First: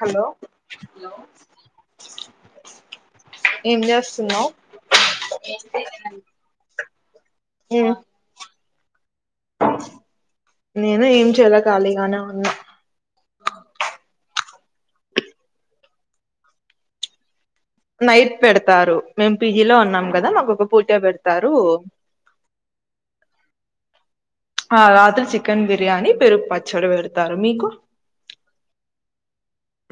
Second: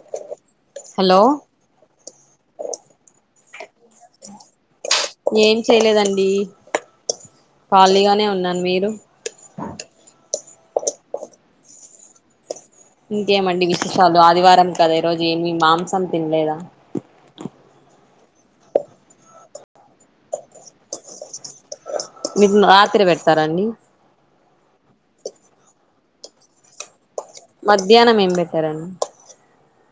Hello hello ఏం చేస్తున్నావు ఏం చేయలేదండి ఖళీగానే ఉన్నాను మీరు నేను ఏం చేయల ఖాళీగానే ఉన్నా ఇంకేమండి విశేషాలు ఆదివారం కదా ఈ రోజు ఏమి మాంసం తిన్లేదా నైట్ పెడతారు మేము పీజీలో ఉన్నాం కదా మాకు ఒక పూటె పెడతారు మీకున్ రాత్రి పెడతారాండి ఆ రాత్రి చికెన్ బిర్యానీ పెరుగుపచ్చడి పెడ్ మధ్యానం ఏం పెట్టారండి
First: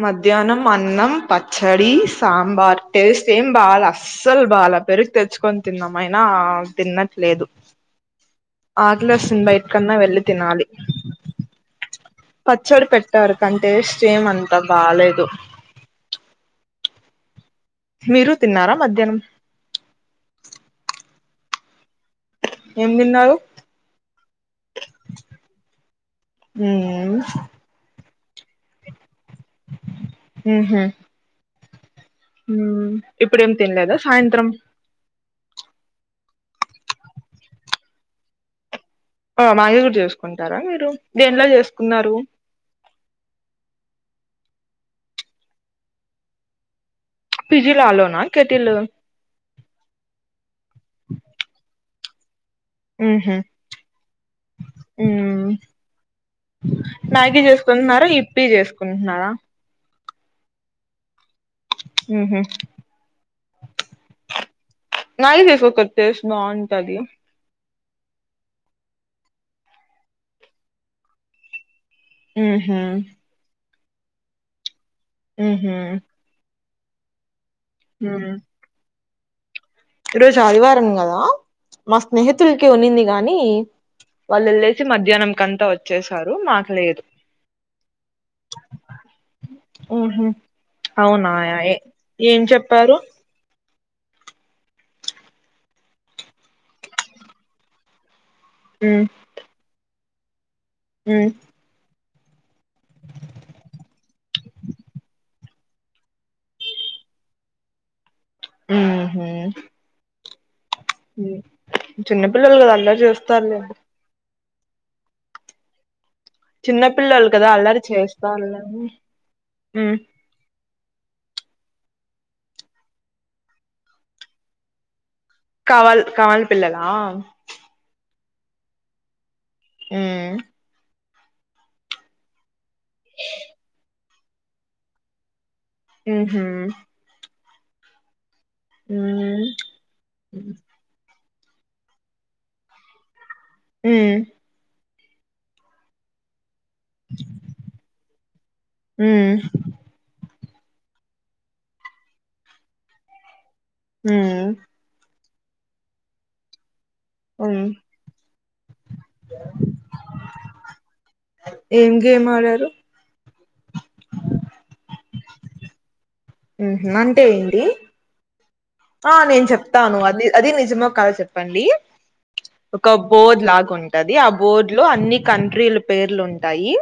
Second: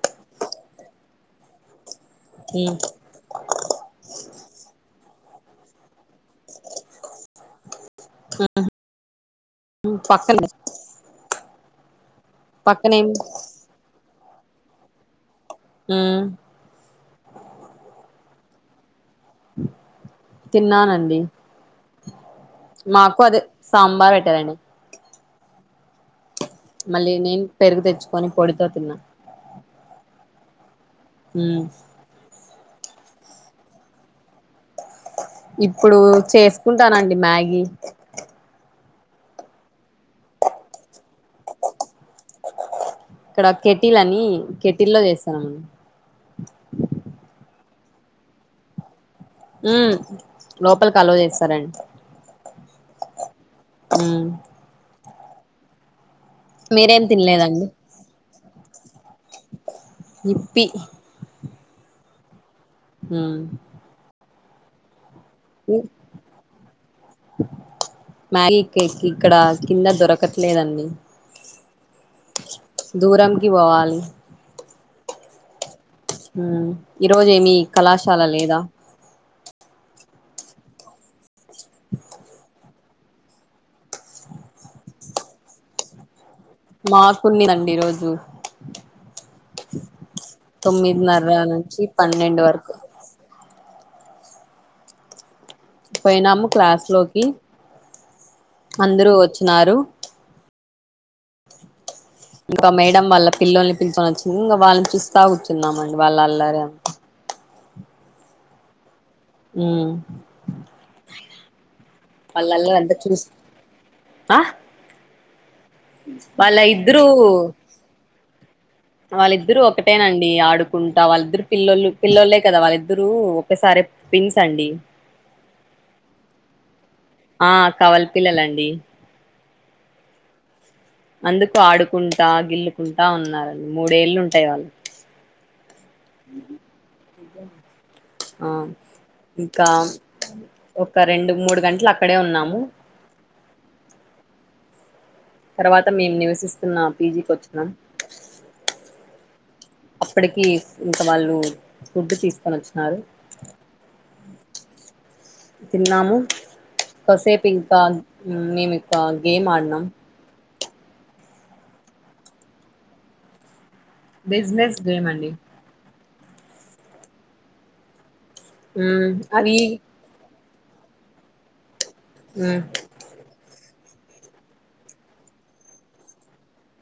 మధ్యాహ్నం అన్నం పచ్చడి సాంబార్ టేస్ట్ ఏం బాల అస్సలు బాల పెరు తెచ్చుకొని తిన్నామయినా తిన్నట్లేదు ఆకలేస్తుంది బయ్ అక్కన్నా వెళ్ళి పక్కన తినాలి పచ్చడి పక్కనేం పెట్టారు కంటే స్టేమ్ అంతా బాలేదు ఉ మీరు తిన్నారా మధ్యాహ్నం తిన్నానండి ఏం మాకు తిన్నారు అదే సాంబార్ పెట్టరండి మళ్ళీ ఉమ్ నేను పెరుగు తెచ్చుకొని పొడితో తిన్నా ఉహు ఉ ఉ ఇప్పుడేం తినలేదా సాయంత్రం ఇప్పుడు చేసుకుంటానండి మ్యాగీ ఆ మ్యాగీ గూడ చేసుకుంటారా మీరు దేనీలో చేసుకున్నారు ఇక్కడ కెటిల్ అని కెటిలో చేస్తాను పిజిలో అలోనా కేటిలు ఉ లోపలికి అలో చేస్తారండి ఉహు ఉ మ్యాగీ తినలేదండి చేసుకుంటున్నారా ఇప్పీ చేసుకుంటున్నారా ఇప్పి ఉ హు మ్యాగీ చేసుకో అక్క టేస్ట్ బాంటది మ్యాగీ కేక్ ఇక్కడ కింద దొరకట్లేదండి ఉహు దూరంకి బోవాలి ఉహు ఈరోజు ఏమి కళాశాల లేదా ఈ రోజు ఆదివారం గదా మా స్నేహితులు కొంది కానీ వాళ్ళు వెళ్ళేసి మధ్యాహ్నం కంతా వచ్చేస్ రు మాకులేదు మాకున్నదండి ఈరోజు హ అవునా తొమ్మిదిన్నర నుంచి ఏం పన్నెండు వరకు చెప్పారు పోయినాము క్లాస్ లోకి అందరూ వచ్చినారు ఉ ఇంకా మేడం వాళ్ళ పిల్లల్ని పిలుచొకొని వచ్చింది ఇంకా వాళ్ళని చూస్తా కూచున్నాంమండి వాళ్ళ అల్లరే ఉ ఉ చిన్న వాళ్ళ పిల్లలు కదా అంతా అల్లరి చూసి చేస్తారులేండి ఆ వాళ్ళ చిన్న ఇద్దరు పిల్లలు కదా అల్లరి చేస్తారులేండి వాళ్ళిద్దరు ఉమ్ ఒకటేనండి ఆడు కుంటా వాళ్ళిద్దరు పిల్లలు పిల్లోళ్ళే కదా వాళ్ళిద్దరు ఒకసారి పిన్స్ అండి కవల్ కవల్ పిల్లలా ఆ కవలి పిల్లలండి ఉ అందుకు ఆడుకుంటా గిల్లుకుంటా ఉన్నారండి మూడేళ్ళు ఉంటాయి వాళ్ళు ఉహు ఆ ఉమ్ ఇంకా ఒక రెండు మూడు గంటలు అక్కడే ఉన్నాము ఉ తర్వాత మేము నివసిస్తున్నా పీజికి వచ్చిన ఉమ్ అప్పటికి ఇంక వాళ్ళు ఫుడ్ తీసుకొని వచ్చినారు ఊ తిన్నాము కాసేపు ఉమ్ ఇంకా మేమిక్క గేమ్ ఆడినాం ఏం గేమ్ ఆడారు బిజినెస్ గేమ్ అండి ఉ అంటే ఏంటి మ్ ఆ నేను అవి చెప్తాను అది అది నిజమో కాదో చెప్పండి ఉమ్ ఒక బోద్ లాగ్ ఉం టది ఆ బోర్డు లో అన్ని కంట్రీల పేర్లుంటాయి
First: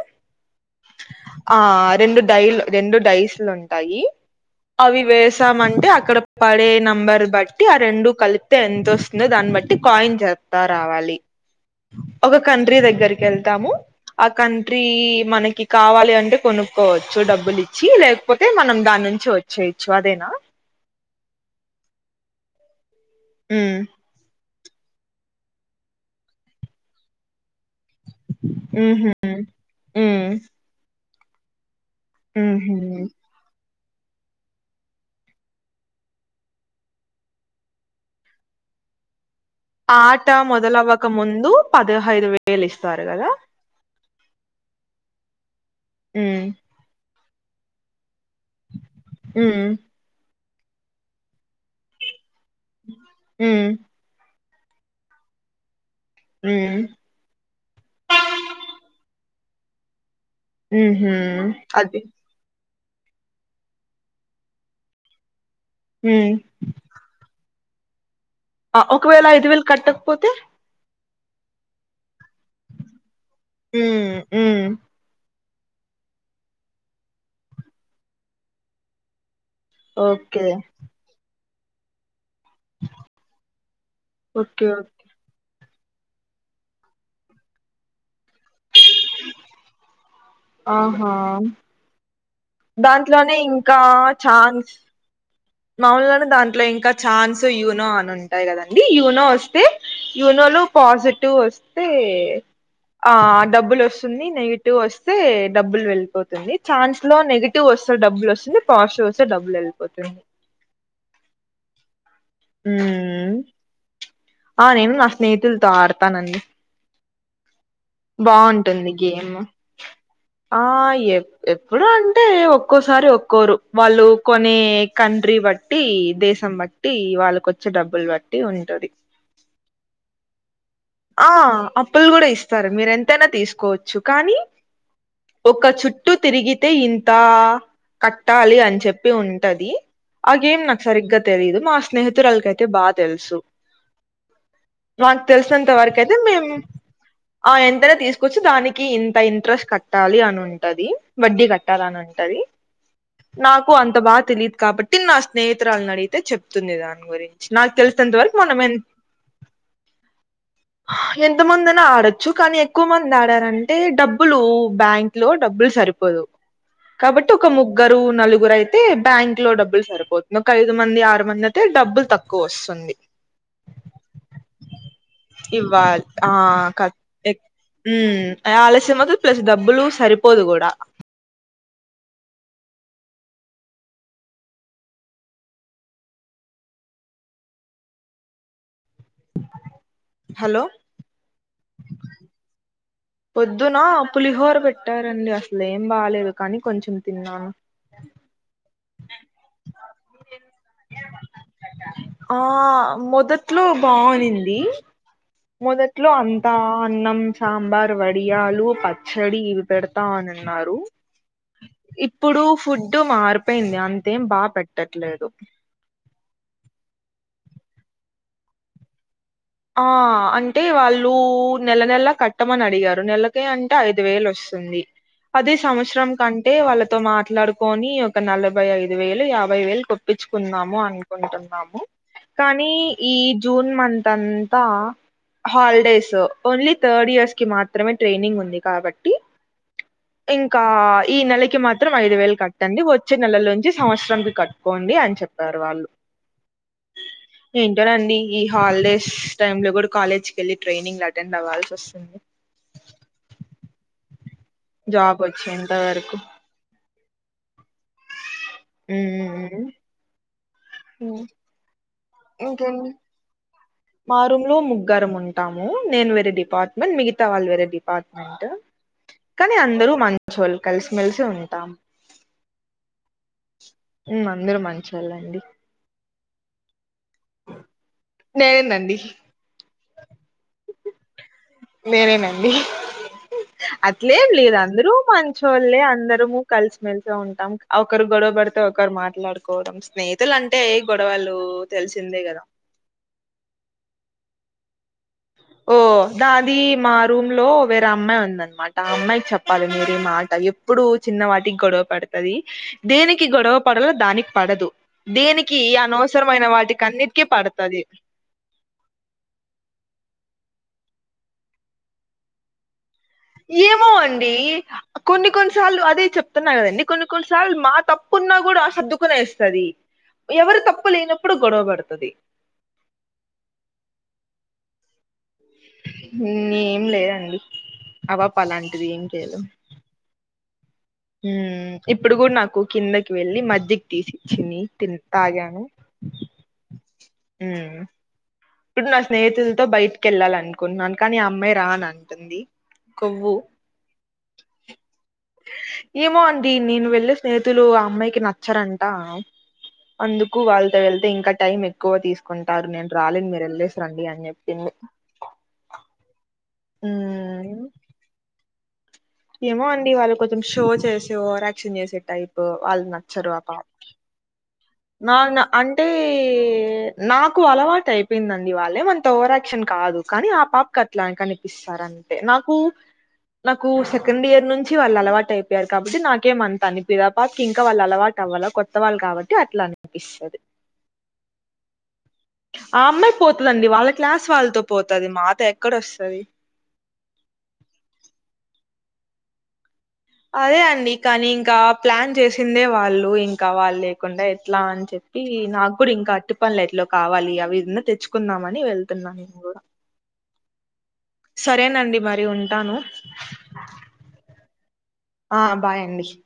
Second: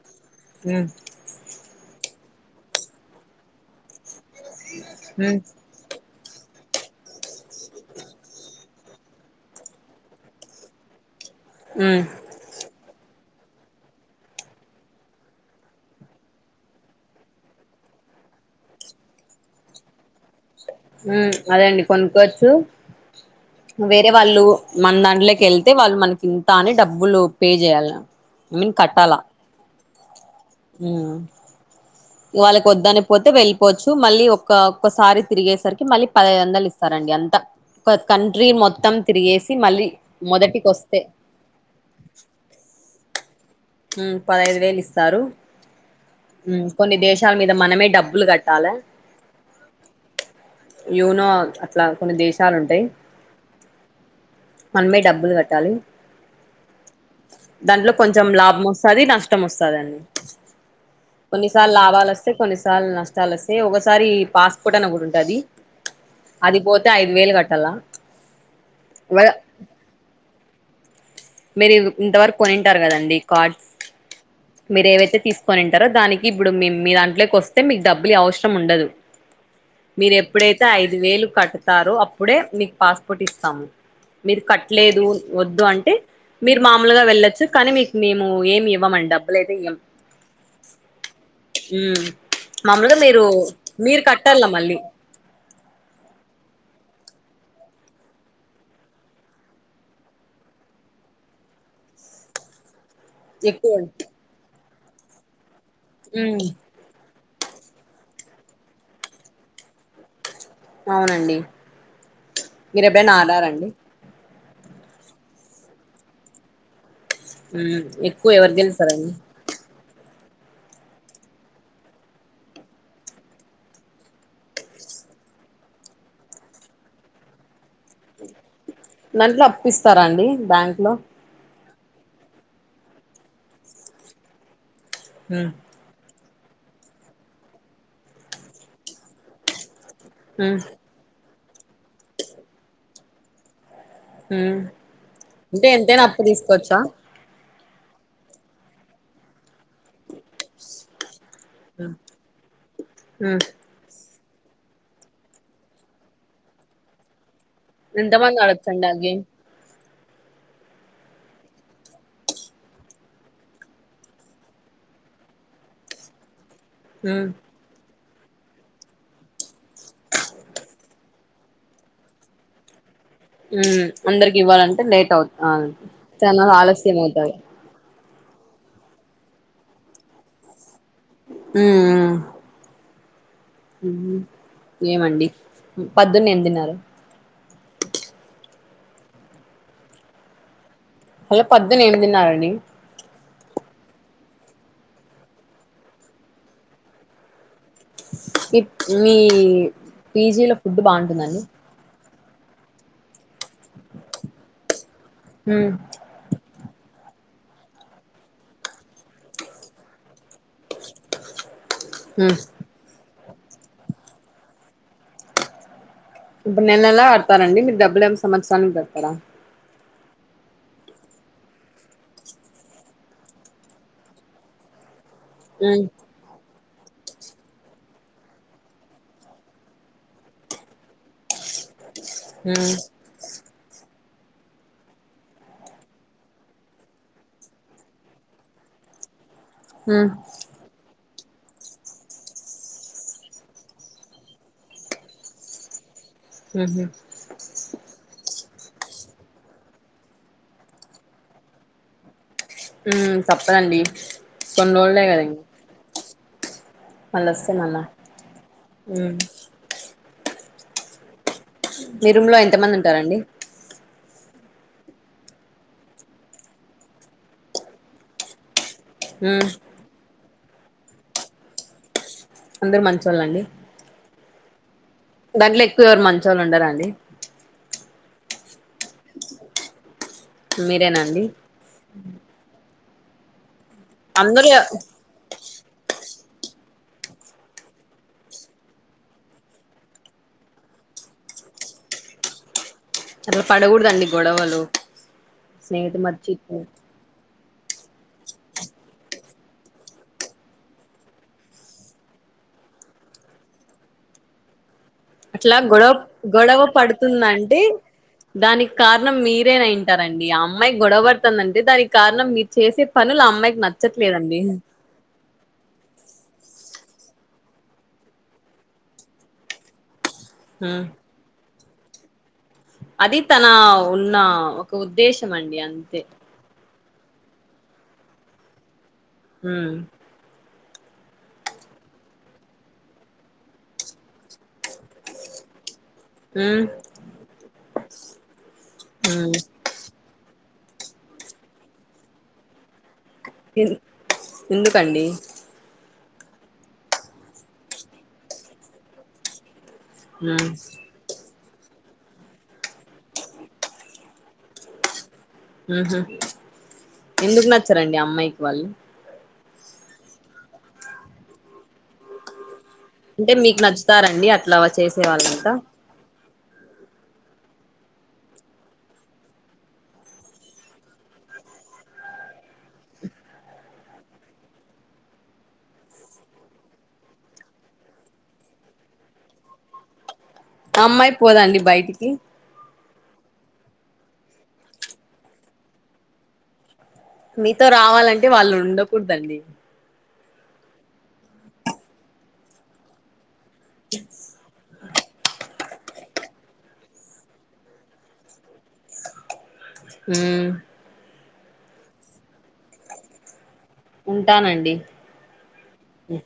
ఉ రెండు డైలు రెండు డైస్లు ఉంటాయి అవి ఉమ్ వేసామంటే అక్కడ పడే నెంబర్ బట్టి ఆ రెండు కలిపితే ఎంతొస్తుందో దాన్ని బట్టి కాయిన్ జర్పుత రావాలి ఉమ్ ఒక కంట్రీ దగ్గరకెళ్తాము ఆ కంట్రీ మనకి కావాలి అంటే కొనుక్కోవచ్చు డబ్బులు ఇచ్చి లేకపోతే మనం దాన్ నుంచి వచ్చేచ్చు అదేనా ఉ అదండి కొనుక్కోవచ్చు ఉమ్ వేరే వాళ్ళు మన దాంట్లోకి వెళ్తే వాళ్ళు మనకి ఇంత అని డబ్బులు పే చేయల్ల ఐ మీన్ కట్టలా ఉ వాళ్ళకు ఉహు వద్దని పోతే వెళ్ పోచ్చు మళ్ళీ ఒక్క ఒక్కసారి తిరిగేసరికి మళ్ళీ పదఐదు వందలు ఇస్తారండి అంత ఒక కంట్రి మొత్తం తిరిగేసి మళ్ళీ ఆట మొదటికి వస్తే మొదలవ్వక ముందు పదహైదు వేలు ఇస్తారు కదా పదైదు వేలు ఇస్తారు ఉమ్ కొన్ని దేశాల మీద మనమే డబ్బులు కట్ ఉ యూనో అట్లా కొన్ని దేశ ఉ మనమే డబ్బులు కట్టాలి ఉమ్ దాంట్లో కొంచెం లాభ నష్టం వస్తుందన్ని ఉహు కొన్నిసార్లు అది లాభాలు వస్తే కొన్నిస నష్టాలు వస్తే ఒకసారి పాస్పోర్ట్ అన ఒకటి ఉంటాది ఉమ్ అది పోతే ఐదు వేలు కట్ ట్టల ఒకవేళ ఐదు వేలు కట్టకపోతే మీరు ఇంతవరకు కొనింటారు కదండి కార్డ్ ఉమ్ ఉమ్ మీరు ఏవైతే తీస్ కొనింటారో దానికి ఇప్పుడు మీ దాంట్లోకి వస్తే మీకు డబ్బులియ అవసరం ఉండదు మీరు ఓకే ఎప్పుడైతే ఐదు వేలు కడతారో అప్ ఇప్పుడే మీకు పాస్పోర్ట్ ఇస్తాము మీరు ఓకే ఓకే కట్టలేదు వద్దు అం మీరు మామలుగా వెళ్ళొచ్చు కానీ మీకు మేము ఏమి ఇవ్వమండి డబ్బులు అయితే ఇయ్యం ఆహా ఉమ్ మామూలుగా మీరు దాంట్లోనే ఇంకా మీరు కట్టాల ఛాన్స్ మళ్ళీ మామలనే దాంట్లో ఇంకా ఛాన్స్ యూనో అని ఉంటాయి కదండి యూనో వస్తే యూనో లో పాజిటివ్ వస్తే ఆ ఎక్కువ డబ్బులు వస్తుంది నెగిటివ్ వస్తే డబ్బులు ఉమ్ వెళ్ళిపోతుంది ఛాన్స్ లో నెగిటివ్ వస్త డబ్బులు వస్తుంది పాజిటివ్ వస్తే డబ్బులు వెళ్ళిపోతుంది అవునండి మీరు ఎప్పుడైనా ఆడారాండి. ఆహ్ నేను నా స్నేహితులతో ఆడతానండి. ఉమ్ ఎక్కువ ఎవరు బాగుంటుంది గెలుస్తారండి గేమ్. ఆహ్ ఎప్ ఎప్పుడు అంటే ఒక్కోసారి ఒక్కోరు వాళ్ళు కొన్ని కట్. కంట్రీ బట్టి దేశం బట్టి వాళ్ళకోచ్చే డబ్బులు బట్టి ఉన్. దంట్లా అప్పిస్తారా అండి బ్యాంక్. లో ఆహ్ అప్పులు కూడా ఇస్తారు మీరు ఎంతైనా తీసుకోవచ్చు కానీ. ఉమ్ ఒక చుట్టూ. తిరిగితే ఇంత కట్టాలి అని చెప్పి ఉంటది. ఆ ఉమ్ గేమ్ నాకు సరిగ్గా తెలీదు మా స్నేహితురాలు కైతే బాగా తెలుసు. ఉమ్ మాకు అంటే తెలిసినంత ఎంతైనా వరకైతే అప్పు మేము. తీసుకోవచ్చా ఆహ్ ఎంతనో తీసుకొచ్చి దానికి ఇంత ఇంట్రెస్ట్ కట్టాలి అని ఉంటది. వడ్డీ కట్టాలి అని ఉంటది ఉమ్ నాకు అంత బాగా. తెలీదు కాబట్టి నా స్నేహితురాలిని అడిగితే చెప్తుంది దాని గురించి. నాకు తెలిసినంతవరకు ఎంతమంది మనం ఎంత. ఆడొచ్చండి ఆ గేమ్ ఎంతమంది ఐనా ఆడొచ్చు కానీ ఎక్కువ మంది ఆడారంటే డబ్బులు బ్యాంక్ లో డబ్బులు సరి. సరిపోదు ఉమ్ కాబట్టి ఒక ముగ్గురు. ఒక నలుగురు అయితే బ్యాంకు లో డబ్బులు సరిపోతుంది ఒక ఐదు మంది ఆరు మంది అయితే డబ్బులు తక్కువ వస్తుంది. ఉమ్ అందరికి ఇవ్వాలంటే లేట్ అవు ఆహ్ ఇవ్వాలి ఆ చాన ఆలస్యం అవుతది. ఉమ్ ఆలస్యం అయితది ప్లస్ డబ్బులు సరిపోదు కూడా. ఉమ్. ఉమ్ ఏమండి పొద్దున ఏం తిన్నారు. హలో. పొద్దున ఏం తిన్నారండి. పొద్దున పులిహోర పెట్టారండి అసలు ఏం బాలేదు కానీ కొంచెం తిన్నాను. స్కిప్ మీ పీజీలో ఫుడ్ బాగుంటుందండి. ఆహ్ మొదట్లో బాగునింది. హ్మ్ మొదట్లో అంతా అన్నం. సాంబార్ వడియాలు పచ్చడి ఇవి పెడతా అని. అన్నారు హ్మ్ ఇప్పుడు ఫుడ్ మరు. పేయింది అంతేం బాగా పెట్టాట్లేదు. ఇప్పుడు నెల నెలా కడతారండి మీరు డబ్బులేం సంవత్సరానికి కడతారా. ఆహ్ అంటే వాళ్ళు నెల నెల కట్టమని అడిగారు నెలకి అంటే ఐదు వేలు వస్తుంది. అది హ్మ్ సంవత్సరం కంటే వాళ్ళకు. తో మాట్లాడుకొని ఒక నలభై ఐదు వేలు యాభై వేలు కొట్టించుకుందము అనుకుంటున్నాము. కానీ హ్మ్ ఈ జూన్ మంత్ అంతా. హాలిడేస్ ఓన్లీ థర్డ్ ఇయర్స్ కి మాత్రమే ట్రైనింగ్ ఉంది కాబట్టి. హ్మ్ ఇంకా ఈ నెల. కి మాత్రం ఐదు వేలు కట్టండి వచ్చే నెలల నుంచి సంవత్సరం కట్టుకోండి అని చెప్పారు వాళ్ళు. ఊహూ ఏంటోనండి ఈ హాలిడేస్. టైం లో కూడా కాలేజ్ కి వెళ్ళి ట్రైనింగ్ అటెండ్ అవ్వాల్సి వస్తుంది. ఉమ్ తప్పదండి. కొన్ని జాబ్ వచ్చేంత వరకు. మళ్ళోస్తే మల్ల ఉమ్ హ మీ రూమ్ లో ఎంత మంది ఉంటారండి? మా రూమ్ లో ముగ్గరం ఉంటాము. నేను వేరే డిపార్ట్మెంట్, మిగతా వాళ్ళు వేరే డిపార్ట్మెంట్. హ్మ్ కానీ అందరూ మంచోళ్ళు కలిసిమెలిసి ఉంటాం. అందరు మంచివాళ్ళండి. మందిరు మంచి దాంట్లో ఎక్కువ ఎవరు మంచళ్ళు ఉండారా అండి? నేందండి మీరేనాండి మెరేనండి అట్లేం ఏం లేదు అందరూ మంచోలే అందరు కలిసిమెలిసి ఉంటాం ఒకరు గొడవ పడితే ఒకరు మాట్లాడుకోవడం స్నేహతులు అంటే ఏ గొడవ లు తెలిసిందే కదా అట్లా పడకూడదండి గొడవలు ఓ స్నేహితు దాది మచ్చి మా రూమ్ లో వేరే అమ్మాయి ఉందనమాట అమ్మాయి చెప్ప పలమరి మాట ఎప్పుడు చిన్న వాటికి గొడవ పడుతుది. దేనికి గొడవ పడలో దానికి పడదు. అట్లా దేనికి గొడవ అనవసరమైన గొడవ వాటికి అన్నిటికీ పడుతుందంటే పడతది దానికి కారణం మీరేనంటారండి. ఆ అమ్మాయి గొడవ పడుతుందంటే దానికి కారణం మీరు చేసే పనులు ఆ అమ్మాయికి ఏమో అండి నచ్చట్లేదండి కొన్ని కొన్ని సార్లు అదే చెప్ స్తున్నాయి కదా ఎన్ని కొన్ని కొన్ని సార్లు మా తప్పున్నా కూడా ఆ సర్దుకునే స్తది ఎవరు హ్మ్ తప్పు లేనప్పుడు గొడవ పడుతది. అది తన ఉన్న ఒక ఉద్దేశం అండి అంతే ఉమ్, ఏం లేదండి అపాప అలాంటిది ఏంటి హ ఉమ్ ఇప్పుడు కూడా నాకు కిందకి వెళ్ళి మజ్జికి తీసిచ్చింది. తిన్ తాగాను ఉమ్ మ్ ఇప్పుడు నా ఉమ్ స్నేహితులతో బయటకి వెళ్ళాలి అనుకుంటన్నాను. కానీ ఆ అమ్మాయి రానంటుంది. ఇన్ ఎందుకండి ఏమో అండి నేను వెళ్ళి స్నేహితులు ఆ అమ్మాయికి నచ్చరంట అందుకు ఉమ్ వాళ్ళతో వెళ్తే ఇంకా టైం ఎక్కువ తీసుకుంటారు నేను రాలేని మీరు వెళ్లేస్రండి అనిచెప్పింది. మ్హ ఎందుకు నచ్చరండి ఆ అమ్మాయికి వాళ్ళు? ఏమో అండి వాళ్ళు కొంచెం షో చేసే, ఓవర్ యాక్షన్ చేసే టైప్ వాళ్ళు నచ్చరు అంటే అ మీకు పాప కి నచ్చుతారండి అట్లా చేసే నాన్న వాళ్ళంతా అంటే నాకు అలవాటు అయిపోయిందండి వాళ్ళే మంత ఓవరాక్షన్ కాదు. కానీ ఆ పాపకు అట్లా కనిపిస్తాను. గంతే నాకు నాకు సె సెకండ్ ఇయర్ నుంచి వాళ్ళు అలవాటు కండియర్ నుంచి వాళ్ళు అలవాటు అయిపోయారు. కాబట్టి నాకేమి అంత అనిపియదు. ఆ పాప కి ఇంకా వాళ్ళు అలవాటు అవ్వలా కొత్త వాళ్ళక కాబట్టి అట్లా అనిపిస్తది. అమ్మాయి పోదాండి బయటికి పోతుదండి వాళ్ళ క్లాస్ వాళ్ళతో పోతది మాతో ఎక్కడ వస్తది. మీతో రావాలంటే వాళ్ళు ఉండకూడదండి అదే అండి కానీ ఇంకా ప్లాన్ చేసిందే వాళ్ళు ఇం కావాలి లేకుండా ఎట్లా అని చెప్పి నాకు అప్పుడు ఇంకా అట్టు పనులు ఎట్లో కావాలి అవి విన్నా తెచ్చుకుందామ అని వెళ్తున్నా నేను కూడా హ్మ్ సరేనండి మరి ఉంటాను ఉంటానండి ఆ బాయ్ అండి హ్